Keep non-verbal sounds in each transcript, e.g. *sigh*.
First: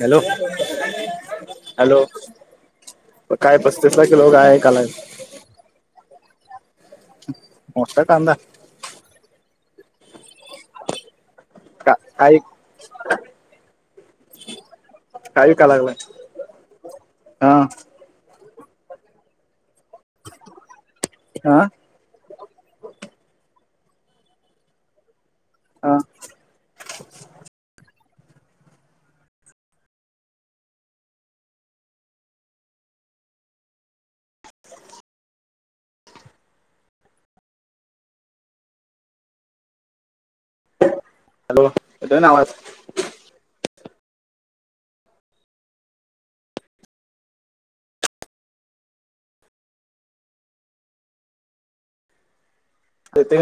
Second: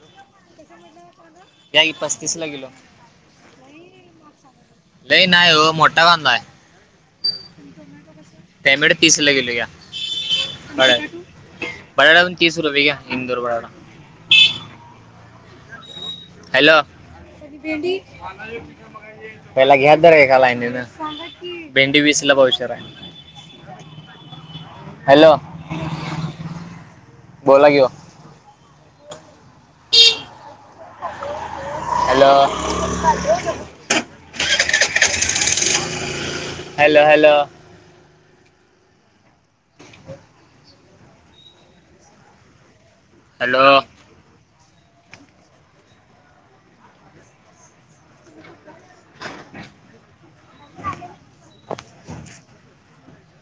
hello या की hello पस्तीसला किलो काय पस्तीस लाखे लोक आहे काला नाही नाही हो मोठा कांा आहे मोष्टा कदा टॅमेट पिसला गेलो या हळ का बडाड बण तीसूरवीघ इंदूर बडाड काही कालागलाय हॅलो पहिला घ्यात जरा एका लाईने ना हा भेंडी विसला पाशरा आहे हॅलो हा बो ला कि हॅलो हॅलो हॅलो *inaudible* हॅलो ना आवाज हॅलो तर ते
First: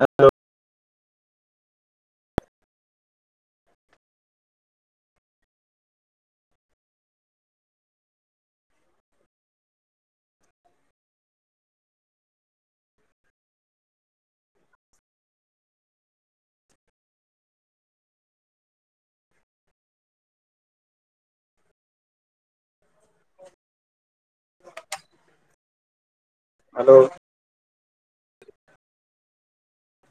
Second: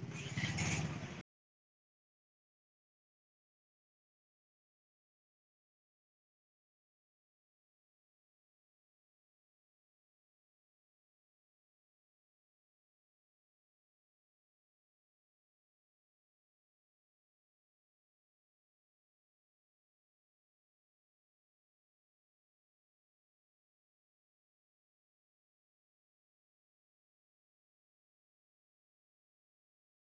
हॅलो *inaudible* हॅलो